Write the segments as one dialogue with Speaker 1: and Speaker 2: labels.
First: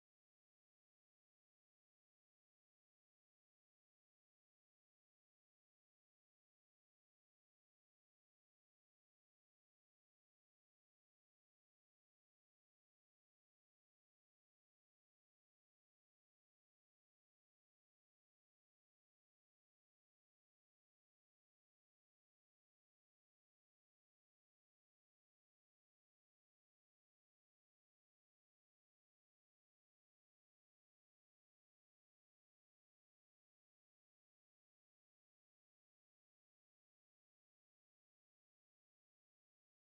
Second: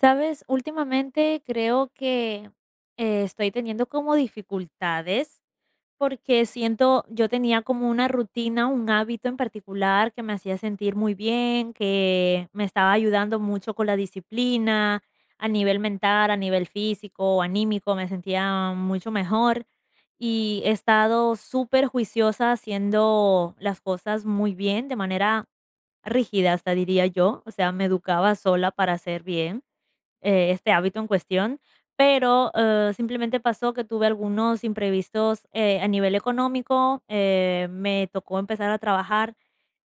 Speaker 1: Sabes, últimamente creo que estoy teniendo como dificultades porque siento, yo tenía como una rutina, un hábito en particular que me hacía sentir muy bien, que me estaba ayudando mucho con la disciplina, a nivel mental, a nivel físico, anímico, me sentía mucho mejor y he estado súper juiciosa haciendo las cosas muy bien, de manera rígida, hasta diría yo, o sea, me educaba sola para hacer bien este hábito en cuestión, pero, simplemente pasó que tuve algunos imprevistos, a nivel económico, me tocó empezar a trabajar,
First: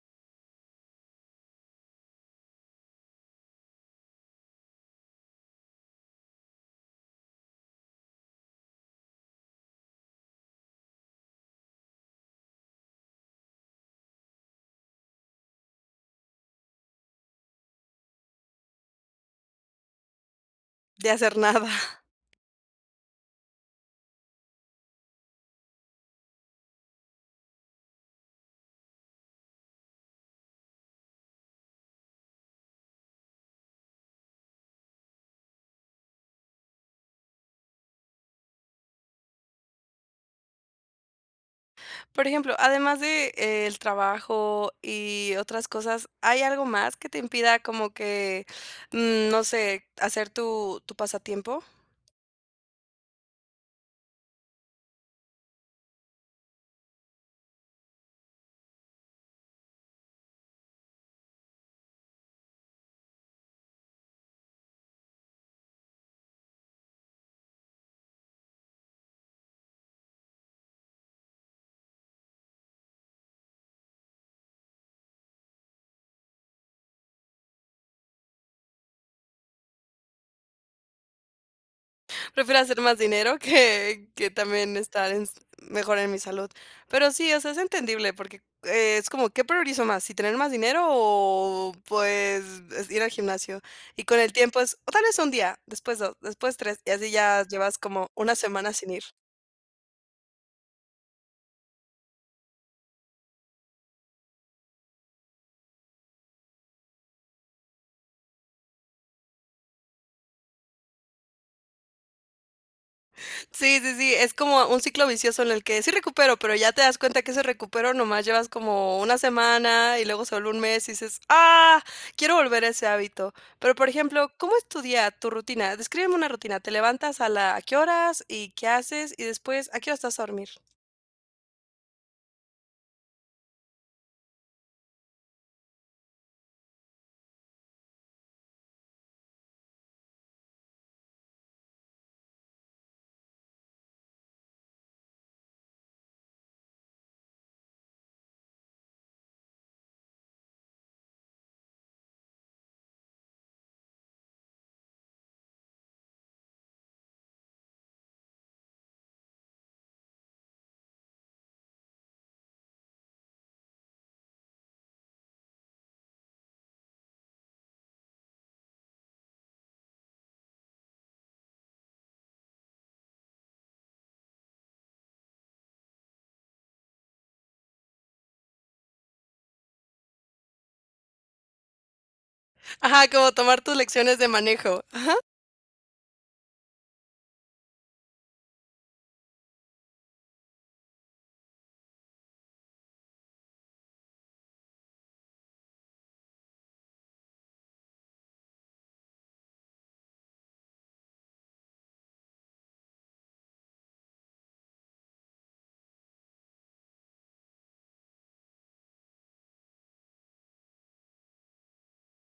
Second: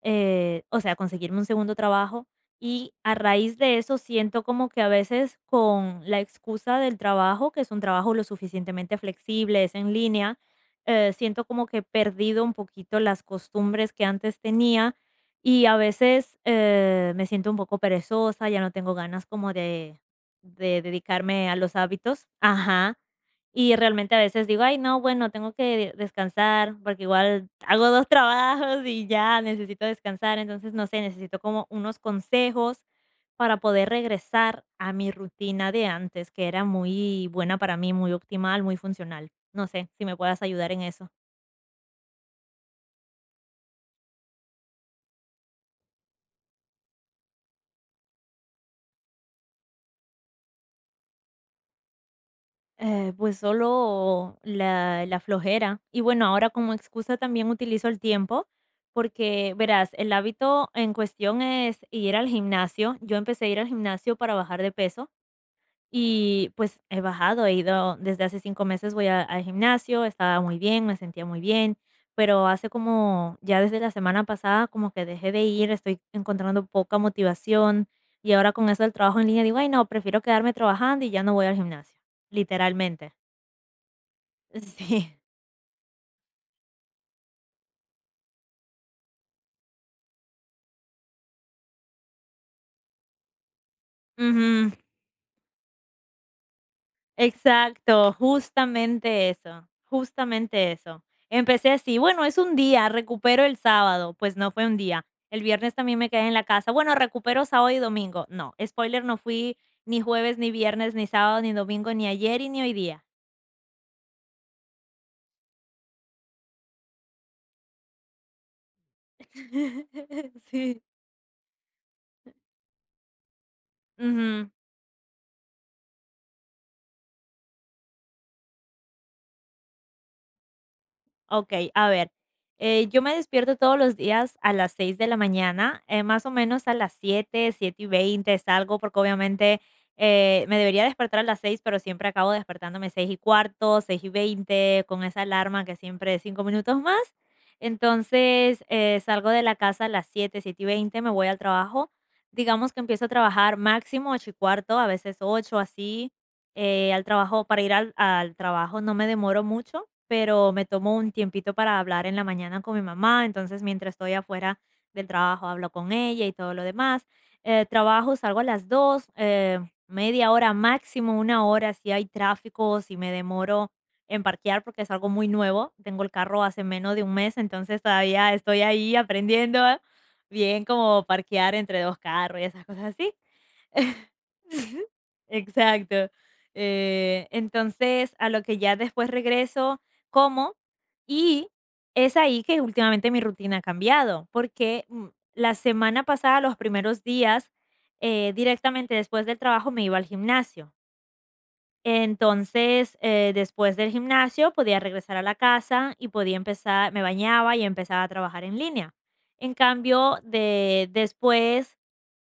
Speaker 1: o sea, conseguirme un segundo trabajo, y a raíz de eso siento como que a veces con la excusa del trabajo, que es un trabajo lo suficientemente flexible, es en línea, siento como que he perdido un poquito las costumbres que antes tenía y a veces, me siento un poco perezosa, ya no tengo ganas como de
Speaker 2: De hacer
Speaker 1: dedicarme a
Speaker 2: nada.
Speaker 1: los hábitos. Ajá. Y realmente a veces digo: "Ay, no, bueno, tengo que descansar", porque igual hago 2 trabajos y ya necesito descansar. Entonces, no sé, necesito como unos consejos para poder regresar a mi rutina de antes, que era muy buena para mí, muy optimal, muy funcional. No sé si me puedas ayudar en eso.
Speaker 2: Por ejemplo, además de, el trabajo y otras cosas, ¿hay algo más que te impida como que, no sé, hacer tu pasatiempo?
Speaker 1: Pues solo la flojera. Y bueno, ahora como excusa también utilizo el tiempo, porque verás, el hábito en cuestión es ir al gimnasio. Yo empecé a ir al gimnasio para bajar de peso y pues he bajado, he ido desde hace cinco meses, al gimnasio, estaba muy bien, me sentía muy bien, pero hace como ya desde la semana pasada como que dejé de ir, estoy encontrando poca motivación y ahora con eso del trabajo en línea digo, ay no, prefiero quedarme trabajando y ya no voy al gimnasio,
Speaker 2: Prefiero hacer más
Speaker 1: literalmente.
Speaker 2: dinero que también estar
Speaker 1: Sí.
Speaker 2: en mejor en mi salud. Pero sí, o sea, es entendible porque, es como, ¿qué priorizo más? ¿Si tener más dinero o, pues, es ir al gimnasio? Y con el tiempo
Speaker 1: Ujú.
Speaker 2: es, o tal vez un día, después 2, después 3 y así ya llevas como
Speaker 1: Exacto,
Speaker 2: una semana sin ir.
Speaker 1: justamente eso, justamente eso. Empecé así, bueno, es un día, recupero el sábado, pues no fue un día. El viernes también me quedé en la casa, bueno, recupero sábado y domingo. No, spoiler, no fui ni jueves, ni viernes, ni sábado, ni domingo, ni ayer y ni hoy día.
Speaker 2: Sí, sí, sí, es como un ciclo vicioso en el que sí recupero, pero ya te das cuenta que ese recupero nomás llevas como una semana y luego solo un
Speaker 1: Sí.
Speaker 2: mes y dices, ah, quiero volver a ese hábito. Pero, por ejemplo,
Speaker 1: Ujú.
Speaker 2: ¿cómo es tu día, tu rutina? Descríbeme una rutina. ¿Te levantas a la, a qué horas y qué haces? Y después, ¿a qué hora estás a dormir?
Speaker 1: Okey, a ver, yo me despierto todos los días a las 6 de la mañana, más o menos a las siete, 7:20 salgo, porque obviamente, me debería despertar a las 6, pero siempre acabo despertándome seis y cuarto, seis y veinte, con esa alarma que siempre es 5 minutos más. Entonces, salgo de la casa a las siete, 7:20, me voy al trabajo. Digamos que empiezo a trabajar máximo 8:15, a veces 8 así, al trabajo para ir al trabajo no me demoro mucho, pero me tomo un tiempito para hablar en la mañana con mi mamá, entonces mientras estoy afuera del trabajo hablo con ella y todo lo demás. Trabajo, salgo a las 2, media hora máximo, una hora si hay tráfico, si me demoro en parquear porque es algo muy nuevo, tengo el carro hace menos de un mes, entonces todavía estoy ahí aprendiendo bien como parquear entre dos carros y esas cosas
Speaker 2: Ajá,
Speaker 1: así.
Speaker 2: como tomar tus lecciones de manejo.
Speaker 1: Exacto. Entonces, a lo que ya después regreso, como, y es ahí que últimamente mi rutina ha cambiado, porque la semana pasada, los primeros días, directamente después del trabajo me iba al gimnasio. Entonces, después del gimnasio podía regresar a la casa y podía empezar, me bañaba y empezaba a trabajar en línea. En cambio, de después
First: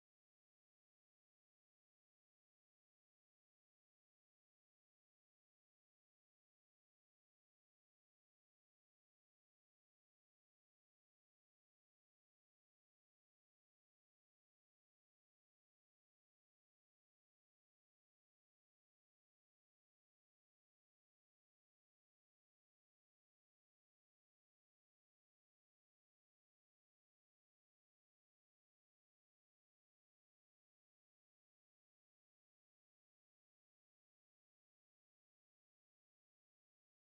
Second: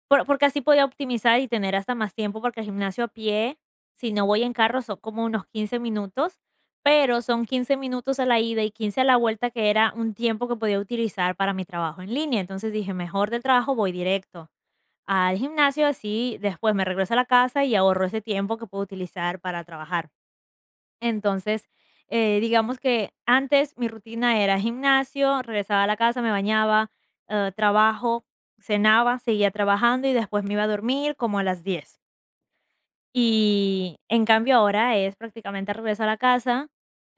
Speaker 1: porque así podía optimizar y tener hasta más tiempo, porque el gimnasio a pie, si no voy en carro, son como unos 15 minutos, pero son 15 minutos a la ida y 15 a la vuelta, que era un tiempo que podía utilizar para mi trabajo en línea. Entonces dije: "Mejor del trabajo voy directo al gimnasio, así después me regreso a la casa y ahorro ese tiempo que puedo utilizar para trabajar". Entonces, digamos que antes mi rutina era gimnasio, regresaba a la casa, me bañaba, trabajo, cenaba, seguía trabajando y después me iba a dormir como a las diez. Y en cambio ahora es prácticamente regreso a la casa,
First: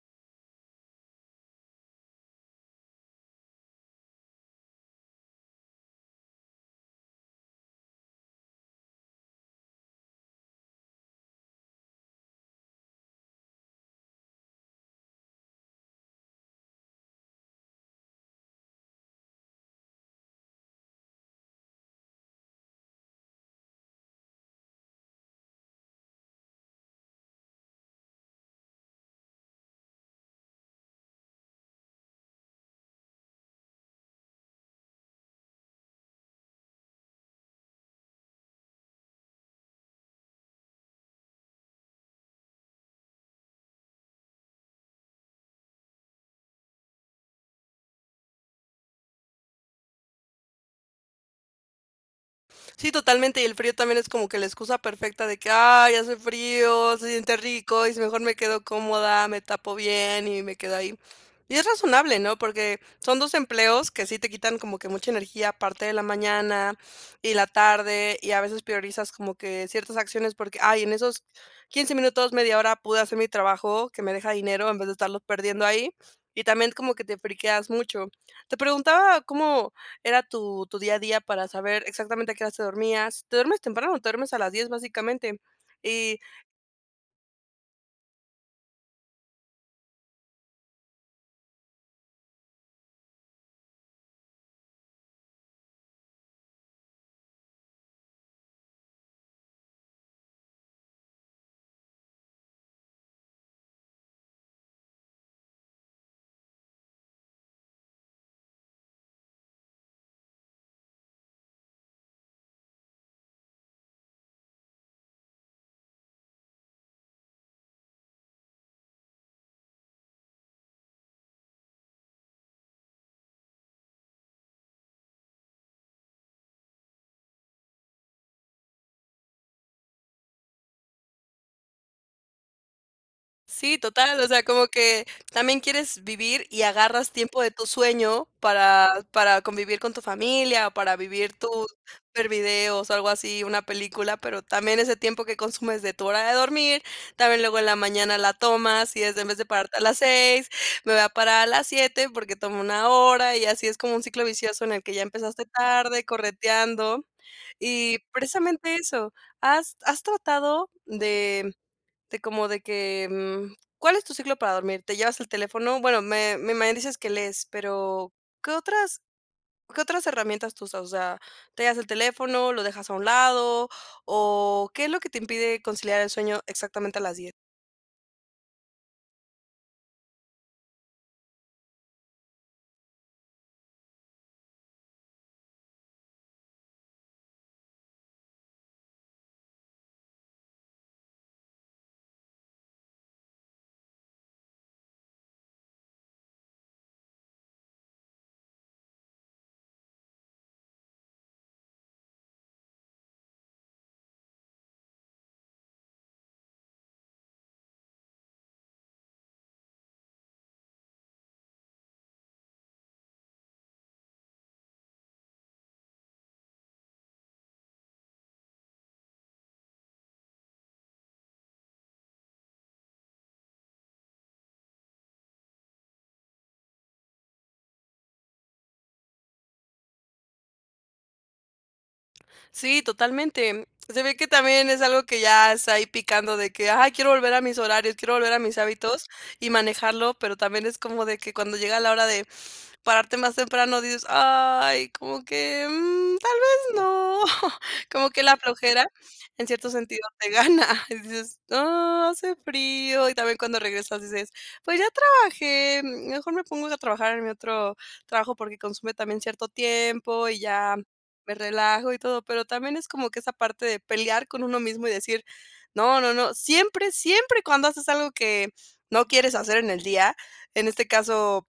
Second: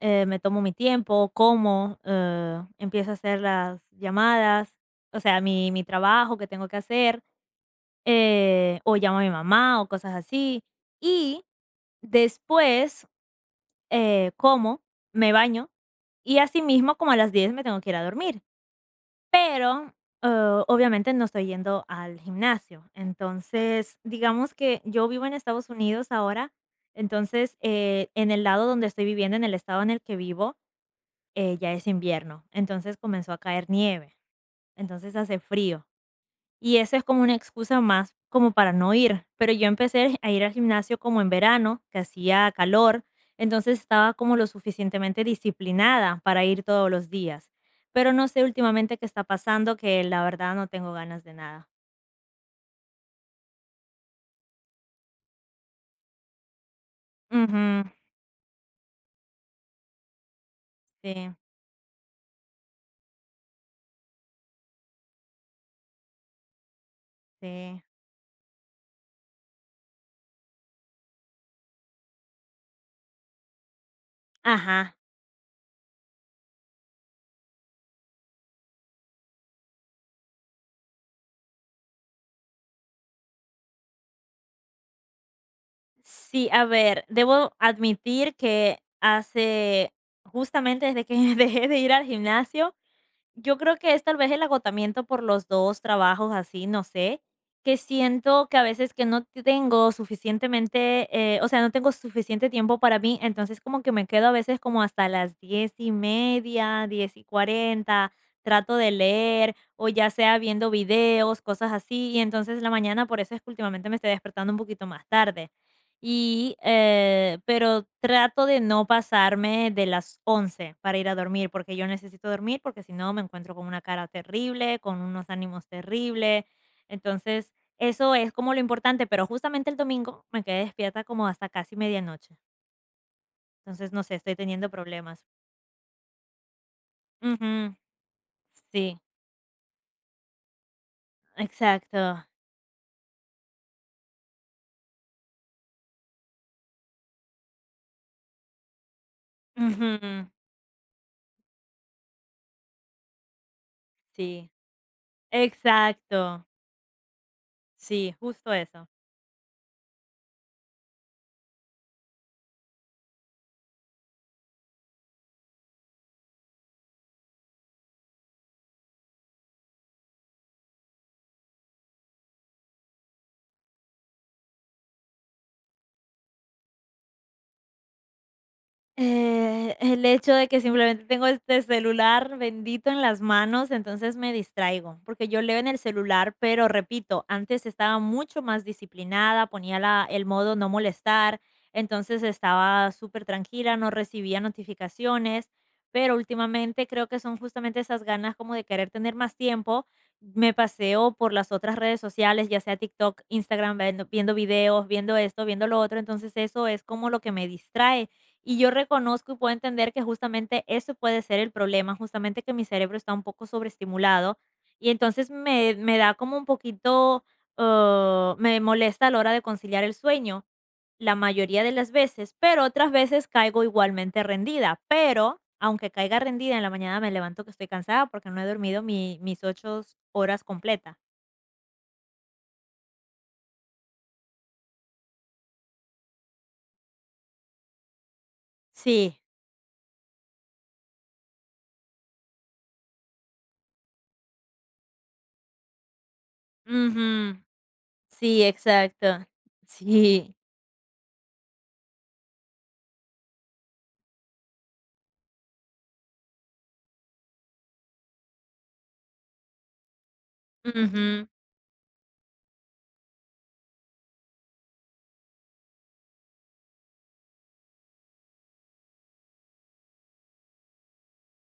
Speaker 1: me tomo mi tiempo, como, empiezo a hacer las llamadas, o sea, mi trabajo que tengo que hacer, o llamo a mi mamá o cosas así. Y después como, me baño y asimismo como a las 10 me tengo que ir a dormir. Pero, obviamente no estoy yendo al gimnasio. Entonces, digamos que yo vivo en Estados Unidos ahora, entonces, en el lado donde estoy viviendo, en el estado en el que vivo, ya es invierno. Entonces comenzó a caer nieve, entonces hace frío. Y eso es como una excusa más como para no ir, pero yo empecé a ir al gimnasio como en verano, que hacía calor, entonces estaba como lo suficientemente disciplinada para ir todos los días, pero no sé últimamente qué está pasando, que la verdad no tengo ganas de nada.
Speaker 2: Sí, totalmente, y el frío también es como que la excusa perfecta de que: "Ay, hace frío, se siente
Speaker 1: Ujú,
Speaker 2: rico, y si mejor me quedo cómoda, me tapo bien y me quedo ahí".
Speaker 1: sí,
Speaker 2: Y es razonable, ¿no? Porque son 2 empleos que sí te quitan como que mucha energía, parte de la mañana y la
Speaker 1: sí.
Speaker 2: tarde, y a veces priorizas como que ciertas acciones porque: "Ay, en esos 15 minutos, media hora pude hacer mi trabajo que me deja dinero en vez de
Speaker 1: Ajá.
Speaker 2: estarlo perdiendo ahí", y también como que te friqueas mucho. Te preguntaba cómo era tu día a día para saber exactamente a qué horas te dormías. Te duermes temprano, te duermes a las 10 básicamente. Y
Speaker 1: Sí, a ver, debo admitir que hace justamente desde que dejé de ir al gimnasio, yo creo que es tal vez el agotamiento por los 2 trabajos así, no sé, que siento que a veces que no tengo suficientemente, o sea, no tengo suficiente tiempo para mí, entonces como que me quedo a veces como hasta las 10:30, 10:40, trato de leer, o ya sea viendo videos, cosas así, y entonces la mañana por eso es que últimamente me estoy despertando un poquito más tarde. Y, pero trato de no pasarme de las 11 para ir a dormir, porque yo necesito dormir, porque si no me encuentro con una cara terrible, con unos ánimos terribles. Entonces, eso es como lo importante, pero justamente el domingo me quedé despierta como hasta casi medianoche.
Speaker 2: sí,
Speaker 1: Entonces, no sé,
Speaker 2: total, o
Speaker 1: estoy
Speaker 2: sea, como
Speaker 1: teniendo
Speaker 2: que
Speaker 1: problemas.
Speaker 2: también quieres vivir y agarras tiempo de tu
Speaker 1: Ujú,
Speaker 2: sueño
Speaker 1: sí,
Speaker 2: para convivir con tu familia, o para vivir tus
Speaker 1: exacto.
Speaker 2: ver videos, o algo así, una película, pero también ese tiempo que consumes de tu hora de dormir, también luego en la mañana la tomas y es de en vez de pararte a
Speaker 1: Ujú,
Speaker 2: las 6, me voy a parar a las 7 porque tomo una hora y así es como un ciclo
Speaker 1: sí,
Speaker 2: vicioso en el que ya empezaste tarde,
Speaker 1: exacto.
Speaker 2: correteando. Y
Speaker 1: Sí, justo
Speaker 2: precisamente
Speaker 1: eso.
Speaker 2: eso, ¿has tratado de como de que, cuál es tu ciclo para dormir? ¿Te llevas el teléfono? Bueno, me dices que lees, pero, ¿qué otras herramientas tú usas? O sea, ¿te llevas el teléfono, lo dejas a un lado? ¿O qué es lo que te impide conciliar el sueño exactamente a las 10?
Speaker 1: El hecho de que simplemente tengo este celular bendito en las manos, entonces me distraigo, porque yo leo en el celular, pero repito, antes estaba mucho más disciplinada, ponía el modo no molestar, entonces estaba súper tranquila, no recibía notificaciones, pero últimamente creo que son justamente esas ganas como de querer tener más tiempo. Me paseo por las otras redes sociales, ya sea TikTok, Instagram, viendo, viendo videos, viendo esto, viendo lo otro, entonces eso es como lo que me distrae y yo reconozco y puedo entender que justamente eso puede ser el problema, justamente que mi cerebro está un poco sobreestimulado y entonces me da como un poquito, me molesta a la hora de conciliar el sueño la mayoría de las veces, pero otras veces caigo igualmente rendida, pero aunque caiga rendida en la mañana me levanto que estoy cansada porque no he dormido mis 8 horas completas.
Speaker 2: Sí, totalmente. Se ve que también es algo que ya está ahí picando de que, ay, quiero volver a mis horarios, quiero volver a mis hábitos
Speaker 1: Sí,
Speaker 2: y manejarlo, pero también es como de que cuando llega la hora de pararte más temprano dices, ay, como que tal vez no,
Speaker 1: ujú,
Speaker 2: como que la
Speaker 1: sí,
Speaker 2: flojera
Speaker 1: exacto,
Speaker 2: en cierto sentido te
Speaker 1: sí,
Speaker 2: gana y dices, no, hace frío y también cuando regresas dices, pues ya trabajé, mejor me pongo a trabajar en mi otro trabajo porque consume también cierto tiempo y ya
Speaker 1: ujú,
Speaker 2: me relajo y todo, pero también es como que esa parte de pelear con uno mismo y decir: "No, no, no", siempre, siempre cuando haces algo que no quieres hacer en el día, en este caso,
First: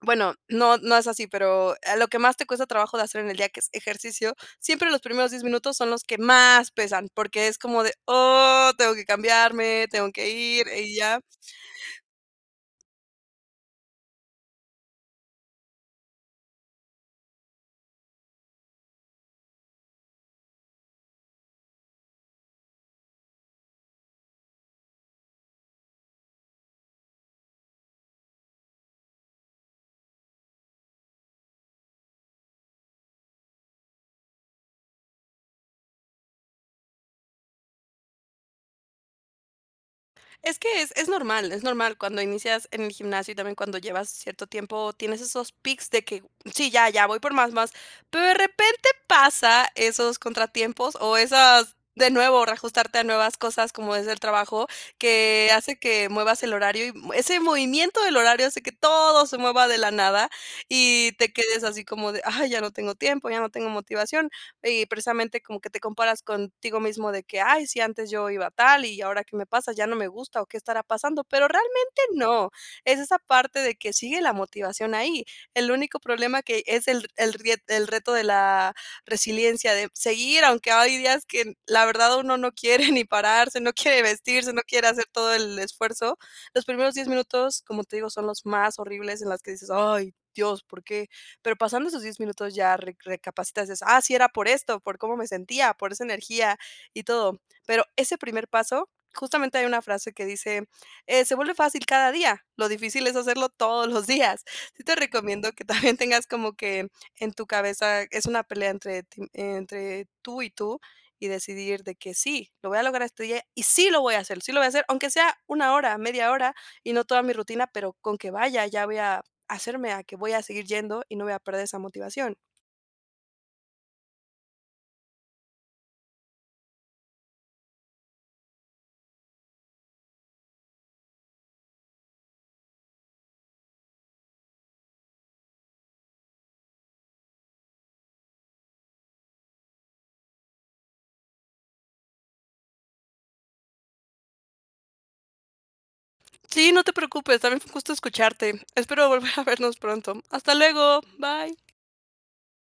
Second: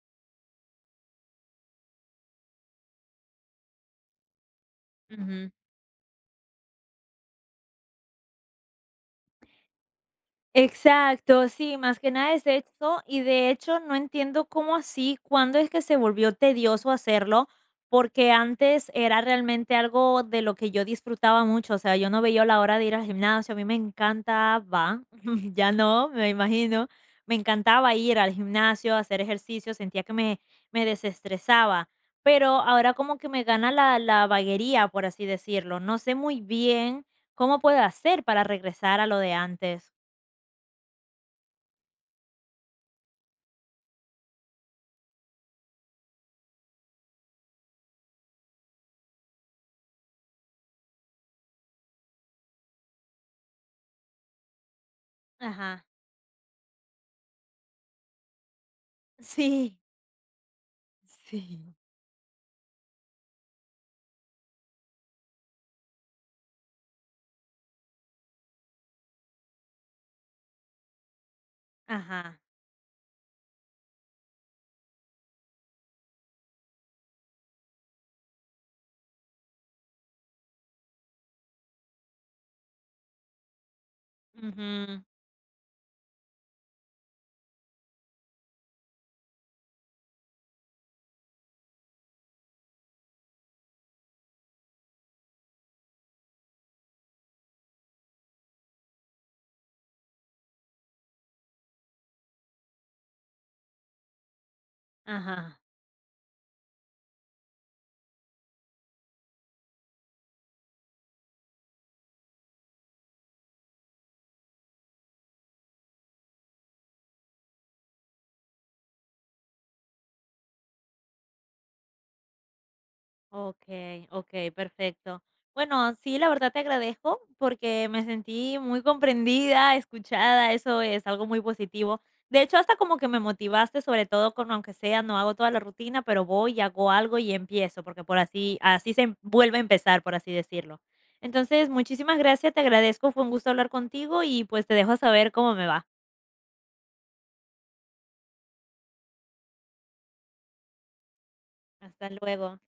Speaker 2: bueno, no es así, pero a lo que más te cuesta trabajo de hacer en el día, que es ejercicio, siempre los primeros 10
Speaker 1: ujú.
Speaker 2: minutos son los que más pesan, porque es como de: "Oh, tengo que cambiarme, tengo que ir", y ya.
Speaker 1: Exacto, sí, más que nada es eso, y de hecho no entiendo cómo así, cuándo es que se volvió tedioso hacerlo, porque antes era realmente algo de lo que yo disfrutaba mucho, o sea, yo no veía la hora de ir al gimnasio, a mí me encantaba, ya no, me imagino, me encantaba ir al gimnasio, hacer ejercicio, sentía que me desestresaba, pero ahora como que me gana la vaguería, por así decirlo, no sé muy bien cómo puedo hacer para regresar a lo de antes.
Speaker 2: Es que es normal, es normal. Cuando inicias en el gimnasio y también cuando llevas cierto tiempo, tienes esos pics de que: "Sí, ya, ya, voy por más, más". Pero de repente pasa esos contratiempos o esas de nuevo, reajustarte a nuevas cosas, como es el trabajo, que hace
Speaker 1: Ajá.
Speaker 2: que muevas el horario y ese movimiento del horario hace que todo se mueva
Speaker 1: Sí,
Speaker 2: de la nada y te quedes
Speaker 1: sí.
Speaker 2: así como de: "Ay, ya no tengo tiempo, ya no tengo motivación". Y precisamente como que te comparas contigo mismo de que, ay, si antes yo iba tal y ahora qué me pasa, ya no me gusta o qué estará pasando, pero realmente
Speaker 1: Ajá.
Speaker 2: no, es esa parte de que sigue la motivación ahí. El único problema que es el reto de la resiliencia, de seguir, aunque hay días que la verdad uno no quiere ni pararse, no quiere vestirse, no quiere
Speaker 1: Ujú.
Speaker 2: hacer todo el esfuerzo. Los primeros 10 minutos, como te digo, son los más horribles en las que dices: "Ay, Dios, ¿por qué?", pero pasando esos 10 minutos ya recapacitas, dices, ah, sí era por esto, por cómo me sentía, por esa energía y todo. Pero ese primer paso, justamente hay una frase que dice, se vuelve fácil cada día, lo difícil es hacerlo todos los días. Sí te recomiendo
Speaker 1: Ajá.
Speaker 2: que también tengas como que en tu cabeza es una pelea entre, entre tú y tú y decidir de que sí, lo voy a lograr este día y sí lo voy a hacer, sí lo voy a hacer, aunque sea una hora, media hora y no toda mi rutina, pero con que vaya, ya voy a hacerme a que voy a seguir yendo y no voy a perder esa motivación.
Speaker 1: Okey, okey, perfecto. Bueno, sí, la verdad te agradezco porque me sentí muy comprendida, escuchada, eso es algo muy positivo. De hecho, hasta como que me motivaste, sobre todo con aunque sea, no hago toda la rutina, pero voy y hago algo y empiezo, porque por así vuelve a empezar, por así decirlo. Entonces, muchísimas gracias, te agradezco, fue un gusto hablar contigo y, pues, te dejo saber cómo me va.
Speaker 2: Sí, no te preocupes, también fue un gusto escucharte. Espero volver a vernos pronto. Hasta luego, bye.
Speaker 1: Hasta luego.